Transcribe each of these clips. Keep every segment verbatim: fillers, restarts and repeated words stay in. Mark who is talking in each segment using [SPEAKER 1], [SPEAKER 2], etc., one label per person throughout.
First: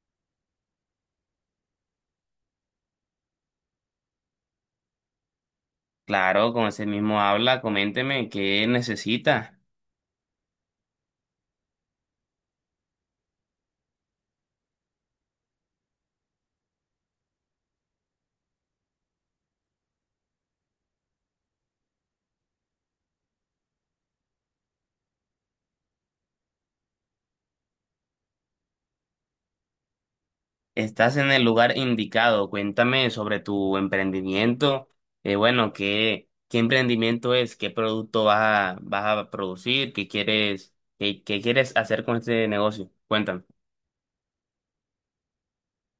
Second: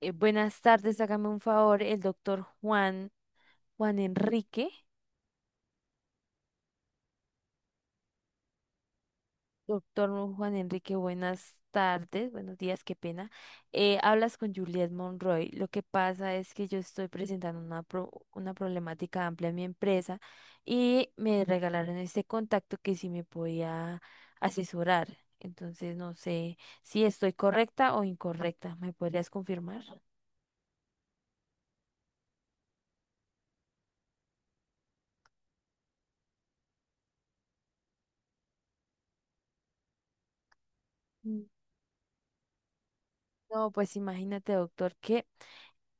[SPEAKER 1] Eh, buenas tardes, hágame un favor, el doctor Juan, Juan Enrique.
[SPEAKER 2] Claro, con ese mismo habla, coménteme qué necesita.
[SPEAKER 1] Doctor Juan Enrique, buenas tardes, buenos días, qué pena. Eh, hablas con Juliet Monroy. Lo que pasa es que yo estoy presentando una, pro- una problemática amplia en mi empresa y me regalaron este contacto que si me podía asesorar. Entonces, no sé si estoy correcta o incorrecta. ¿Me podrías confirmar?
[SPEAKER 2] Estás en el lugar indicado. Cuéntame sobre tu emprendimiento. Eh, bueno, ¿qué, qué emprendimiento es? ¿Qué producto vas a, vas a producir? ¿Qué quieres, qué, qué
[SPEAKER 1] Mm.
[SPEAKER 2] quieres hacer con este negocio? Cuéntame.
[SPEAKER 1] No, pues imagínate, doctor, que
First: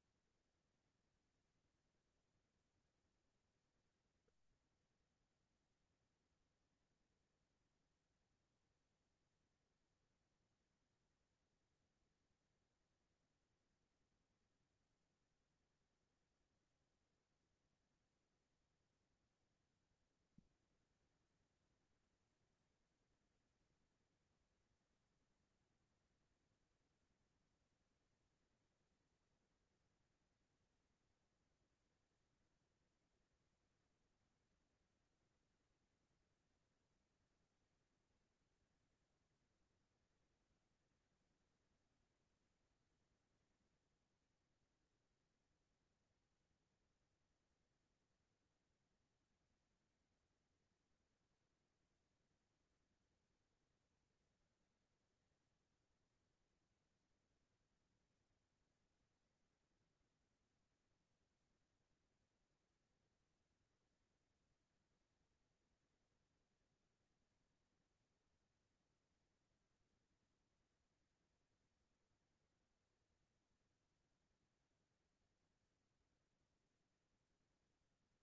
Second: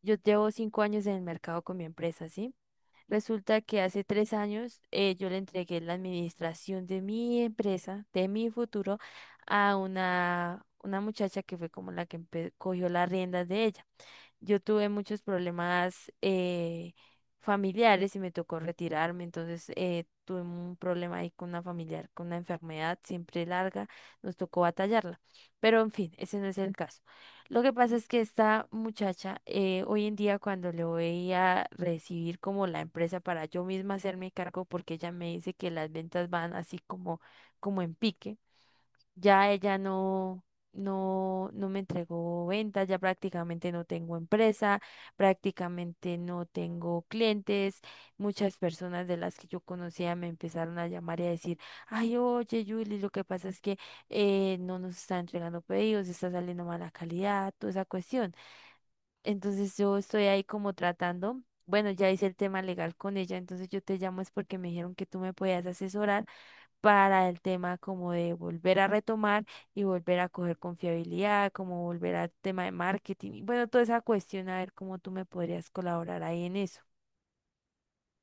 [SPEAKER 1] yo llevo cinco años en el mercado con mi empresa, ¿sí? Resulta que hace tres años eh, yo le entregué la administración de mi empresa, de mi futuro, a una, una muchacha que fue como la que empe- cogió las riendas de ella. Yo tuve muchos problemas eh, familiares y me tocó retirarme, entonces eh, tuve un problema ahí con una familiar, con una enfermedad siempre larga, nos tocó batallarla. Pero en fin, ese no es el caso. Lo que pasa es que esta muchacha, eh, hoy en día cuando le voy a recibir como la empresa para yo misma hacerme cargo, porque ella me dice que las ventas van así como, como en pique. Ya ella no, no, no me entregó ventas, ya prácticamente no tengo empresa, prácticamente no tengo clientes. Muchas personas de las que yo conocía me empezaron a llamar y a decir, ay, oye, Julie, lo que pasa es que eh, no nos está entregando pedidos, está saliendo mala calidad, toda esa cuestión. Entonces yo estoy ahí como tratando. Bueno, ya hice el tema legal con ella, entonces yo te llamo es porque me dijeron que tú me podías asesorar para el tema como de volver a retomar y volver a coger confiabilidad, como volver al tema de marketing. Y bueno, toda esa cuestión, a ver cómo tú me podrías colaborar ahí en eso.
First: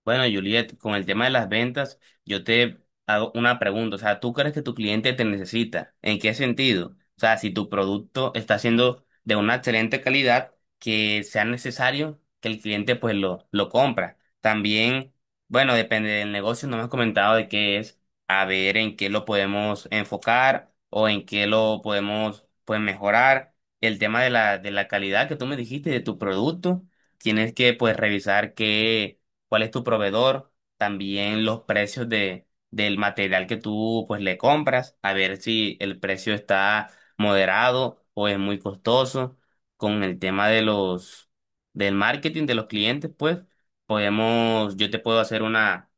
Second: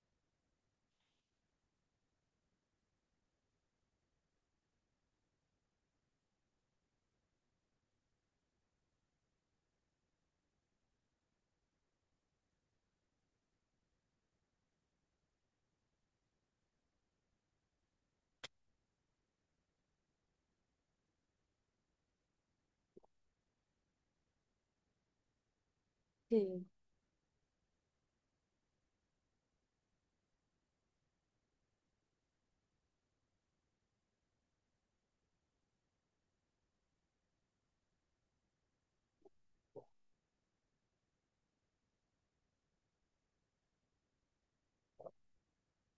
[SPEAKER 2] Bueno, Juliet, con el tema de las ventas, yo te hago una pregunta. O sea, ¿tú crees que tu cliente te necesita? ¿En qué sentido? O sea, si tu producto está siendo de una excelente calidad, que sea necesario que el cliente pues lo, lo compra. También, bueno, depende del negocio, no me has comentado de qué es, a ver en qué lo podemos enfocar o en qué lo podemos pues mejorar. El tema de la, de la calidad que tú me dijiste de tu
[SPEAKER 1] Sí.
[SPEAKER 2] producto, tienes que pues revisar qué cuál es tu proveedor, también los precios de, del material que tú pues le compras, a ver si el precio está moderado o es muy costoso. Con el tema de los del marketing de los clientes, pues podemos, yo te puedo hacer una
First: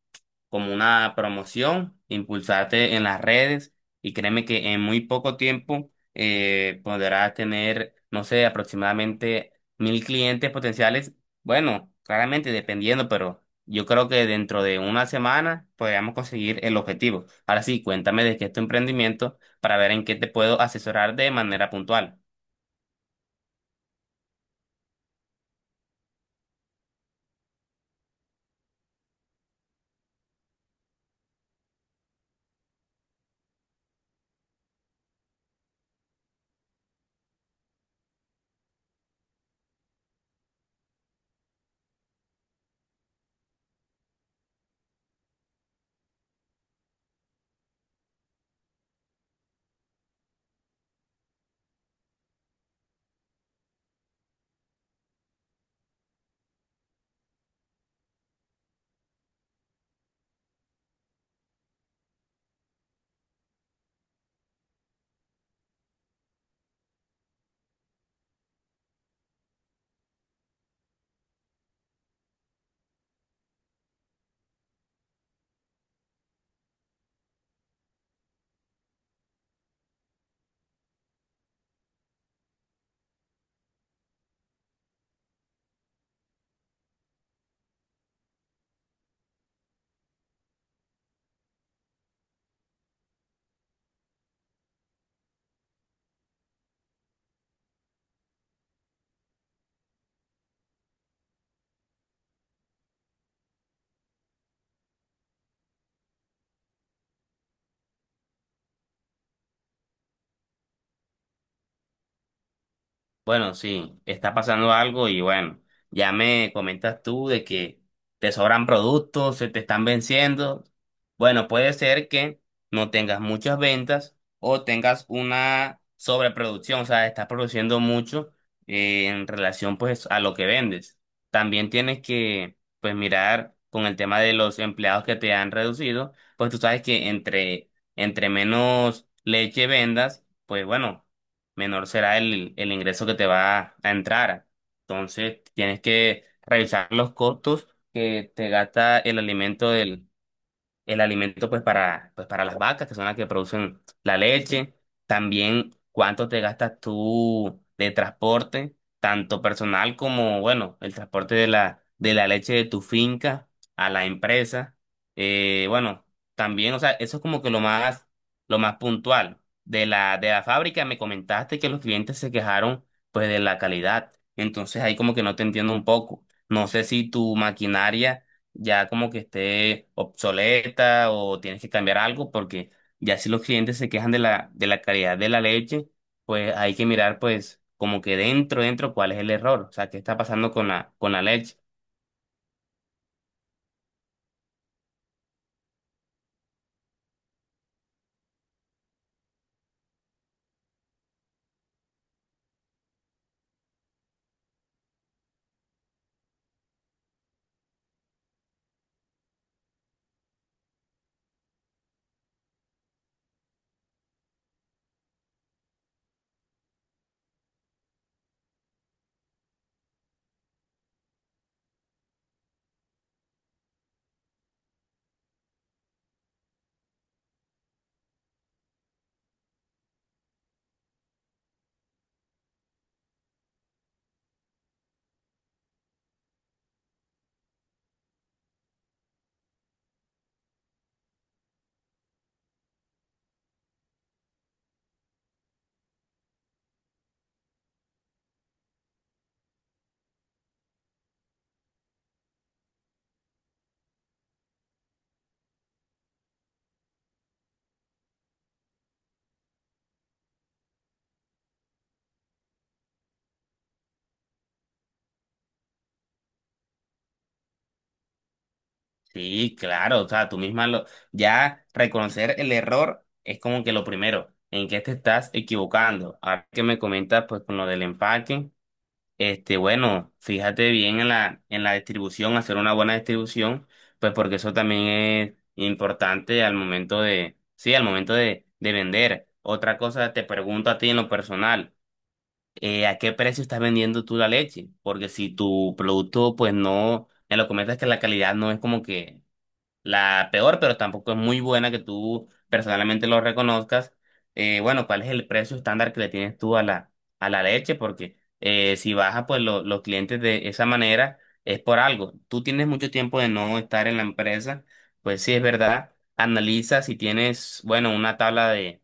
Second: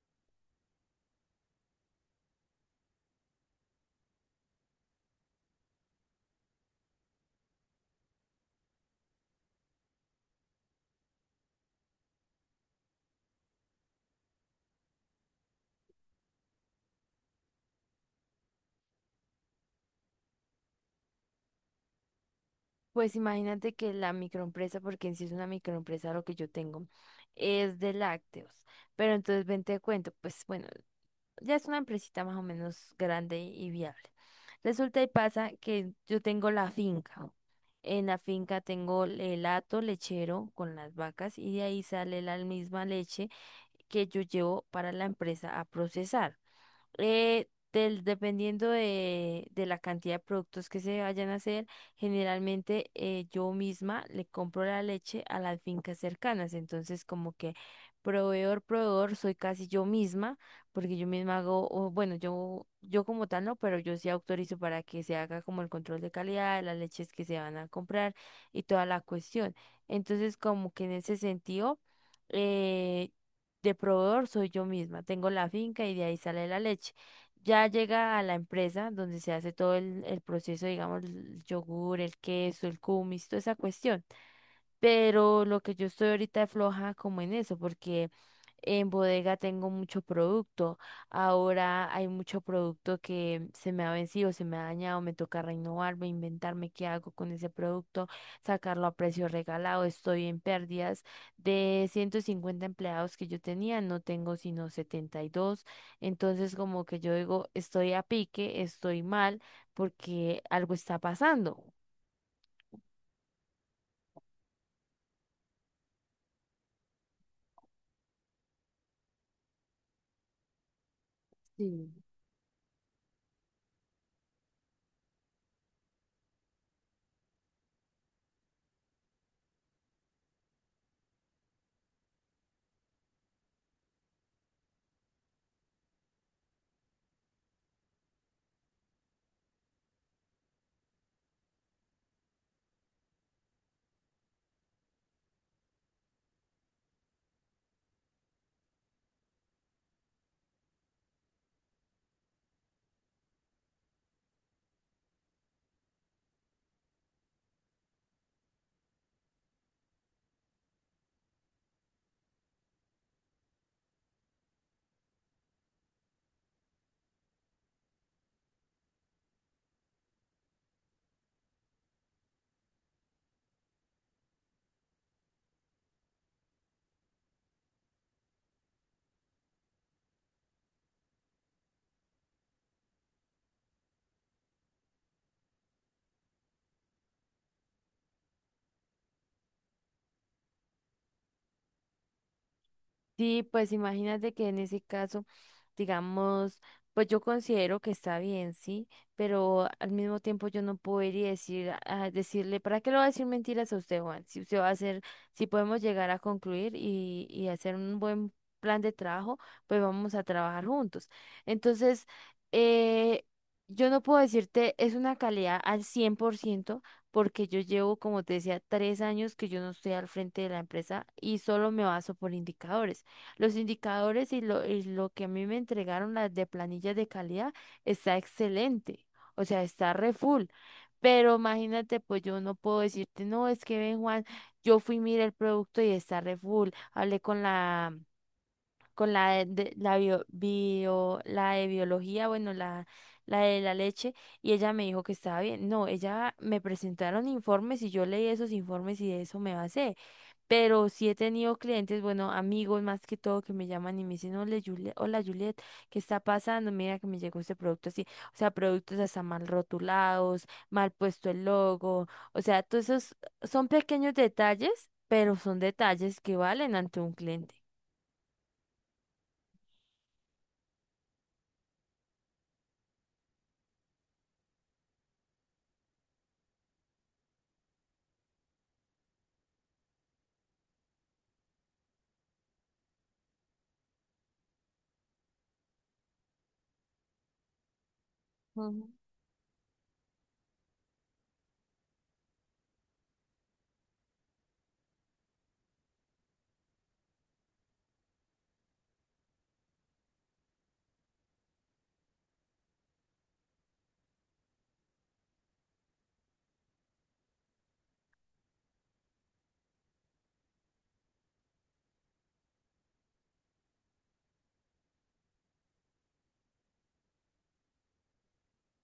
[SPEAKER 2] como una promoción, impulsarte en las redes y créeme que en muy poco tiempo eh, podrás tener, no sé, aproximadamente mil clientes potenciales. Bueno, claramente dependiendo, pero yo creo que dentro de una semana podríamos conseguir el objetivo. Ahora sí, cuéntame de qué es tu emprendimiento para ver en qué te puedo asesorar de manera puntual.
[SPEAKER 1] Pues imagínate que la microempresa, porque en sí es una microempresa lo que yo tengo, es de lácteos. Pero entonces ven te cuento, pues bueno, ya es una empresita más o menos grande y viable. Resulta y pasa que yo tengo la finca. En la finca tengo el hato lechero con las vacas y de ahí sale la misma leche que yo llevo para la empresa a procesar. Eh, del, dependiendo de, de la cantidad de productos que se vayan a hacer, generalmente eh, yo misma le compro la leche a las fincas cercanas. Entonces, como que proveedor, proveedor, soy casi yo misma, porque yo misma hago, o bueno, yo, yo como tal no, pero yo sí autorizo para que se haga como el control de calidad de las leches que se van a comprar y toda la cuestión. Entonces, como que en ese sentido... eh, de proveedor soy yo misma, tengo la finca y de ahí sale la leche. Ya llega a la empresa donde se hace todo el, el proceso, digamos, el yogur, el queso, el kumis, toda esa cuestión. Pero lo que yo estoy ahorita es floja como en eso, porque en bodega tengo mucho producto. Ahora hay mucho producto que se me ha vencido, se me ha dañado, me toca renovarme, inventarme qué hago con ese producto, sacarlo a precio regalado. Estoy en pérdidas. De ciento cincuenta empleados que yo tenía, no tengo sino setenta y dos. Entonces como que yo digo, estoy a pique, estoy mal, porque algo está pasando.
[SPEAKER 2] Bueno, sí, está pasando algo y bueno, ya me comentas tú de que te sobran productos, se te están venciendo. Bueno, puede
[SPEAKER 1] Sí.
[SPEAKER 2] ser que no tengas muchas ventas o tengas una sobreproducción, o sea, estás produciendo mucho eh, en relación pues a lo que vendes. También tienes que pues mirar con el tema de los empleados que te han reducido, pues tú sabes que entre, entre menos leche vendas, pues bueno menor será el, el ingreso que te va a entrar. Entonces, tienes que revisar los costos que te gasta el alimento del, el alimento pues para, pues para las vacas, que son las que producen la leche, también cuánto te gastas tú de transporte, tanto personal como, bueno, el transporte de la, de la leche de tu finca a la empresa. Eh, bueno, también, o sea, eso es como que lo más, lo más puntual. De la, de la fábrica me comentaste que los clientes se quejaron pues de la calidad. Entonces ahí como que no te entiendo un poco. No sé si tu maquinaria ya como que esté obsoleta o tienes que cambiar algo, porque ya si los clientes se quejan de la, de la calidad de la leche, pues hay que mirar pues como que dentro, dentro, cuál es el error, o sea, qué está pasando con la, con la leche.
[SPEAKER 1] Sí, pues imagínate que en ese caso, digamos, pues yo considero que está bien, sí, pero al mismo tiempo yo no puedo ir y decir, a decirle, ¿para qué le voy a decir mentiras a usted, Juan? Si usted va a hacer, si podemos llegar a concluir y, y hacer un buen plan de trabajo, pues vamos a trabajar juntos. Entonces, eh, yo no puedo decirte, es una calidad al cien por ciento, porque yo llevo, como te decía, tres años que yo no estoy al frente de la empresa y solo me baso por indicadores. Los indicadores y lo, y lo que a mí me entregaron las de planillas de calidad está excelente, o sea, está re full. Pero imagínate, pues yo no puedo decirte, no, es que ven, Juan, yo fui, mira el producto y está re full. Hablé con la, con la de, de- la bio, bio- la de biología, bueno, la, la de la leche, y ella me dijo que estaba bien. No, ella me presentaron informes y yo leí esos informes y de eso me basé. Pero sí he tenido clientes, bueno, amigos más que todo, que me llaman y me dicen, hola Juliet, hola Juliet, ¿qué está pasando? Mira que me llegó este producto así. O sea, productos hasta mal rotulados, mal puesto el logo. O sea, todos esos son pequeños detalles, pero son detalles que valen ante un cliente.
[SPEAKER 2] Sí, claro, o sea, tú misma lo, ya reconocer el error es como que lo primero, en qué te estás equivocando. Ahora que me comentas pues con lo del empaque. Este, bueno, fíjate bien en la, en la distribución, hacer una buena distribución, pues porque eso también es importante al momento de, sí, al momento de, de
[SPEAKER 1] Ujú.
[SPEAKER 2] vender. Otra cosa, te pregunto a ti en lo personal, eh, ¿a qué precio estás vendiendo tú la leche? Porque si tu producto, pues no, en lo que comentas que la calidad no es como que la peor, pero tampoco es muy buena que tú personalmente lo reconozcas. Eh, bueno, ¿cuál es el precio estándar que le tienes tú a la, a la leche? Porque eh, si baja, pues lo- los clientes de esa manera es por algo. Tú tienes mucho tiempo de no estar en la empresa, pues sí es verdad. Analiza si tienes, bueno, una tabla de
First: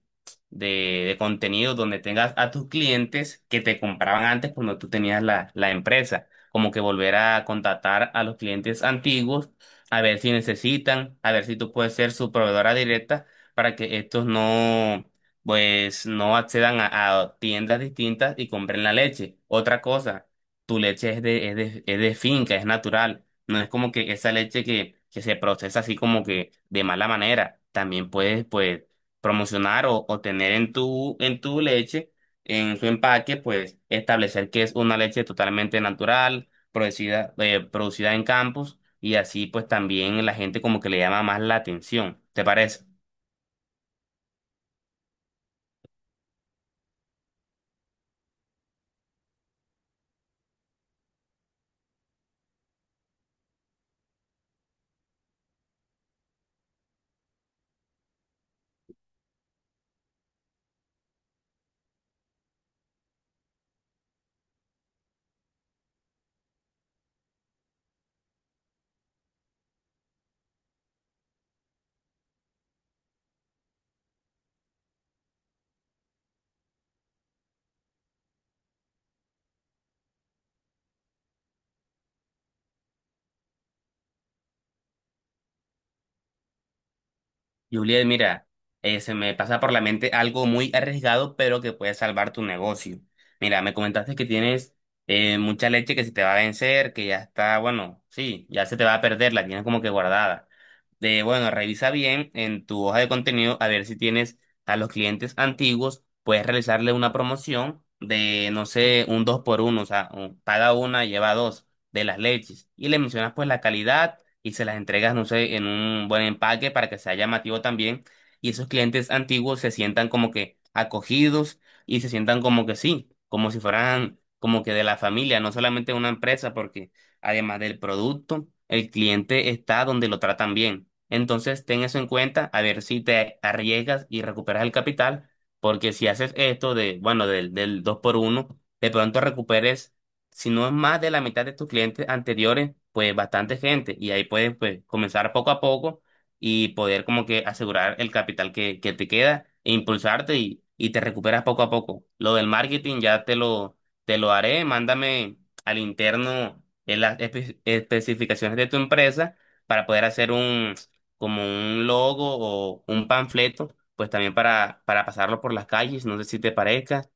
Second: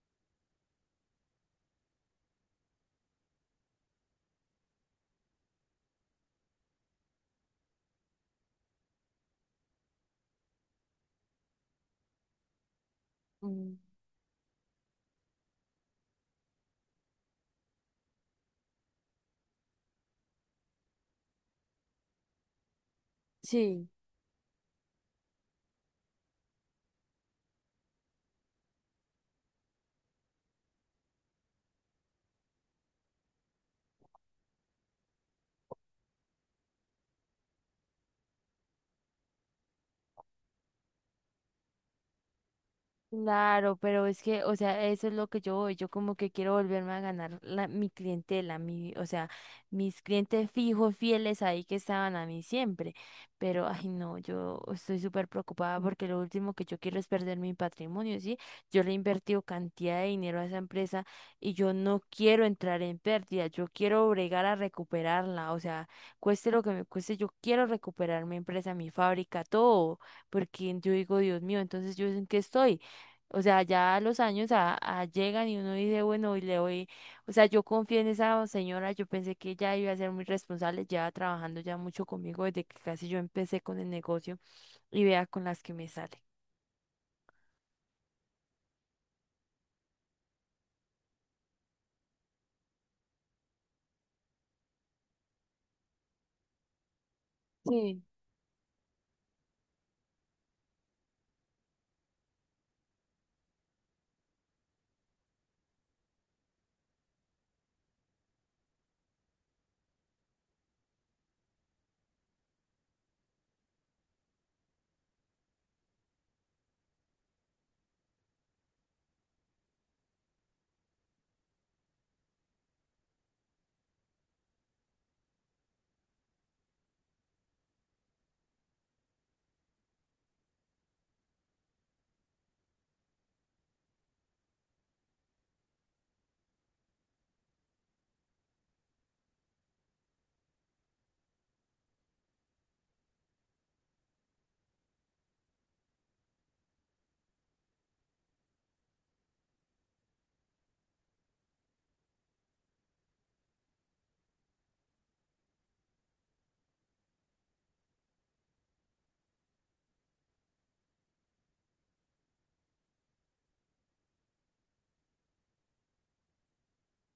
[SPEAKER 2] de, de contenido donde tengas a tus clientes que te compraban antes cuando tú tenías la, la empresa. Como que volver a contactar a los clientes antiguos, a ver si necesitan, a ver si tú puedes ser su proveedora directa
[SPEAKER 1] Mm.
[SPEAKER 2] para que estos no, pues, no accedan a, a tiendas distintas y compren la leche. Otra cosa, tu leche es de, es de, es de finca, es natural. No es
[SPEAKER 1] Sí.
[SPEAKER 2] como que esa leche que, que se procesa así como que de mala manera. También puedes, pues, promocionar o, o tener en tu, en tu leche, en su empaque, pues establecer que es una leche totalmente natural, producida, eh, producida en campos, y así pues también la gente como que le llama más la atención. ¿Te parece?
[SPEAKER 1] Claro, pero es que, o sea, eso es lo que yo voy, yo como que quiero volverme a ganar la, mi clientela, mi, o sea, mis clientes fijos, fieles ahí que estaban a mí siempre, pero, ay, no, yo estoy súper preocupada porque lo último que yo quiero es perder mi patrimonio, ¿sí? Yo le he invertido cantidad de dinero a esa empresa y yo no quiero entrar en pérdida, yo quiero bregar a recuperarla, o sea, cueste lo que me cueste, yo quiero recuperar mi empresa, mi fábrica, todo, porque yo digo, Dios mío, entonces yo en qué estoy. O sea, ya los años a- a llegan y uno dice, bueno, y le voy, o sea, yo confié en esa señora, yo pensé que ella iba a ser muy responsable, ya trabajando ya mucho conmigo desde que casi yo empecé con el negocio y vea con las que me sale.
[SPEAKER 2] Juliet, mira, eh, se me pasa por la mente algo muy arriesgado, pero que puede salvar tu negocio. Mira, me comentaste que tienes eh, mucha leche que se te va a vencer, que ya está,
[SPEAKER 1] Sí.
[SPEAKER 2] bueno, sí, ya se te va a perder, la tienes como que guardada. De, bueno, revisa bien en tu hoja de contenido a ver si tienes a los clientes antiguos, puedes realizarle una promoción de, no sé, un dos por uno, o sea, un- paga una, lleva dos de las leches. Y le mencionas pues la calidad y se las entregas, no sé, en un buen empaque para que sea llamativo también. Y esos clientes antiguos se sientan como que acogidos y se sientan como que sí, como si fueran como que de la familia, no solamente de una empresa, porque además del producto, el cliente está donde lo tratan bien. Entonces, ten eso en cuenta, a ver si te arriesgas y recuperas el capital, porque si haces esto de, bueno, del, del dos por uno de pronto recuperes si no es más de la mitad de tus clientes anteriores, pues bastante gente. Y ahí puedes pues, comenzar poco a poco y poder como que asegurar el capital que, que te queda e impulsarte y, y te recuperas poco a poco. Lo del marketing ya te lo, te lo haré. Mándame al interno en las espe- especificaciones de tu empresa para poder hacer un, como un logo o un panfleto, pues también para, para pasarlo por las calles. No sé si te parezca.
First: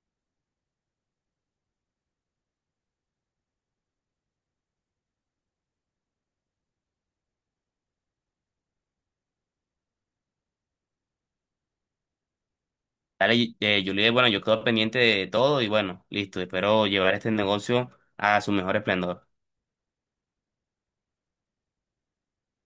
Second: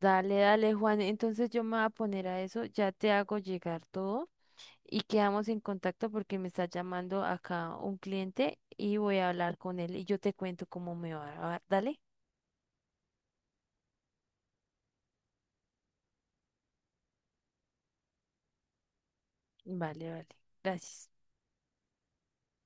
[SPEAKER 1] Dale, dale, Juan. Entonces yo me voy a poner a eso, ya te hago llegar todo y quedamos en contacto porque me está llamando acá un cliente y voy a hablar con él y yo te cuento cómo me va. ¿Va? Dale,
[SPEAKER 2] Dale, eh, Juliet, bueno, yo quedo pendiente de todo y bueno, listo, espero llevar este negocio a su mejor esplendor.
[SPEAKER 1] vale, vale. Gracias.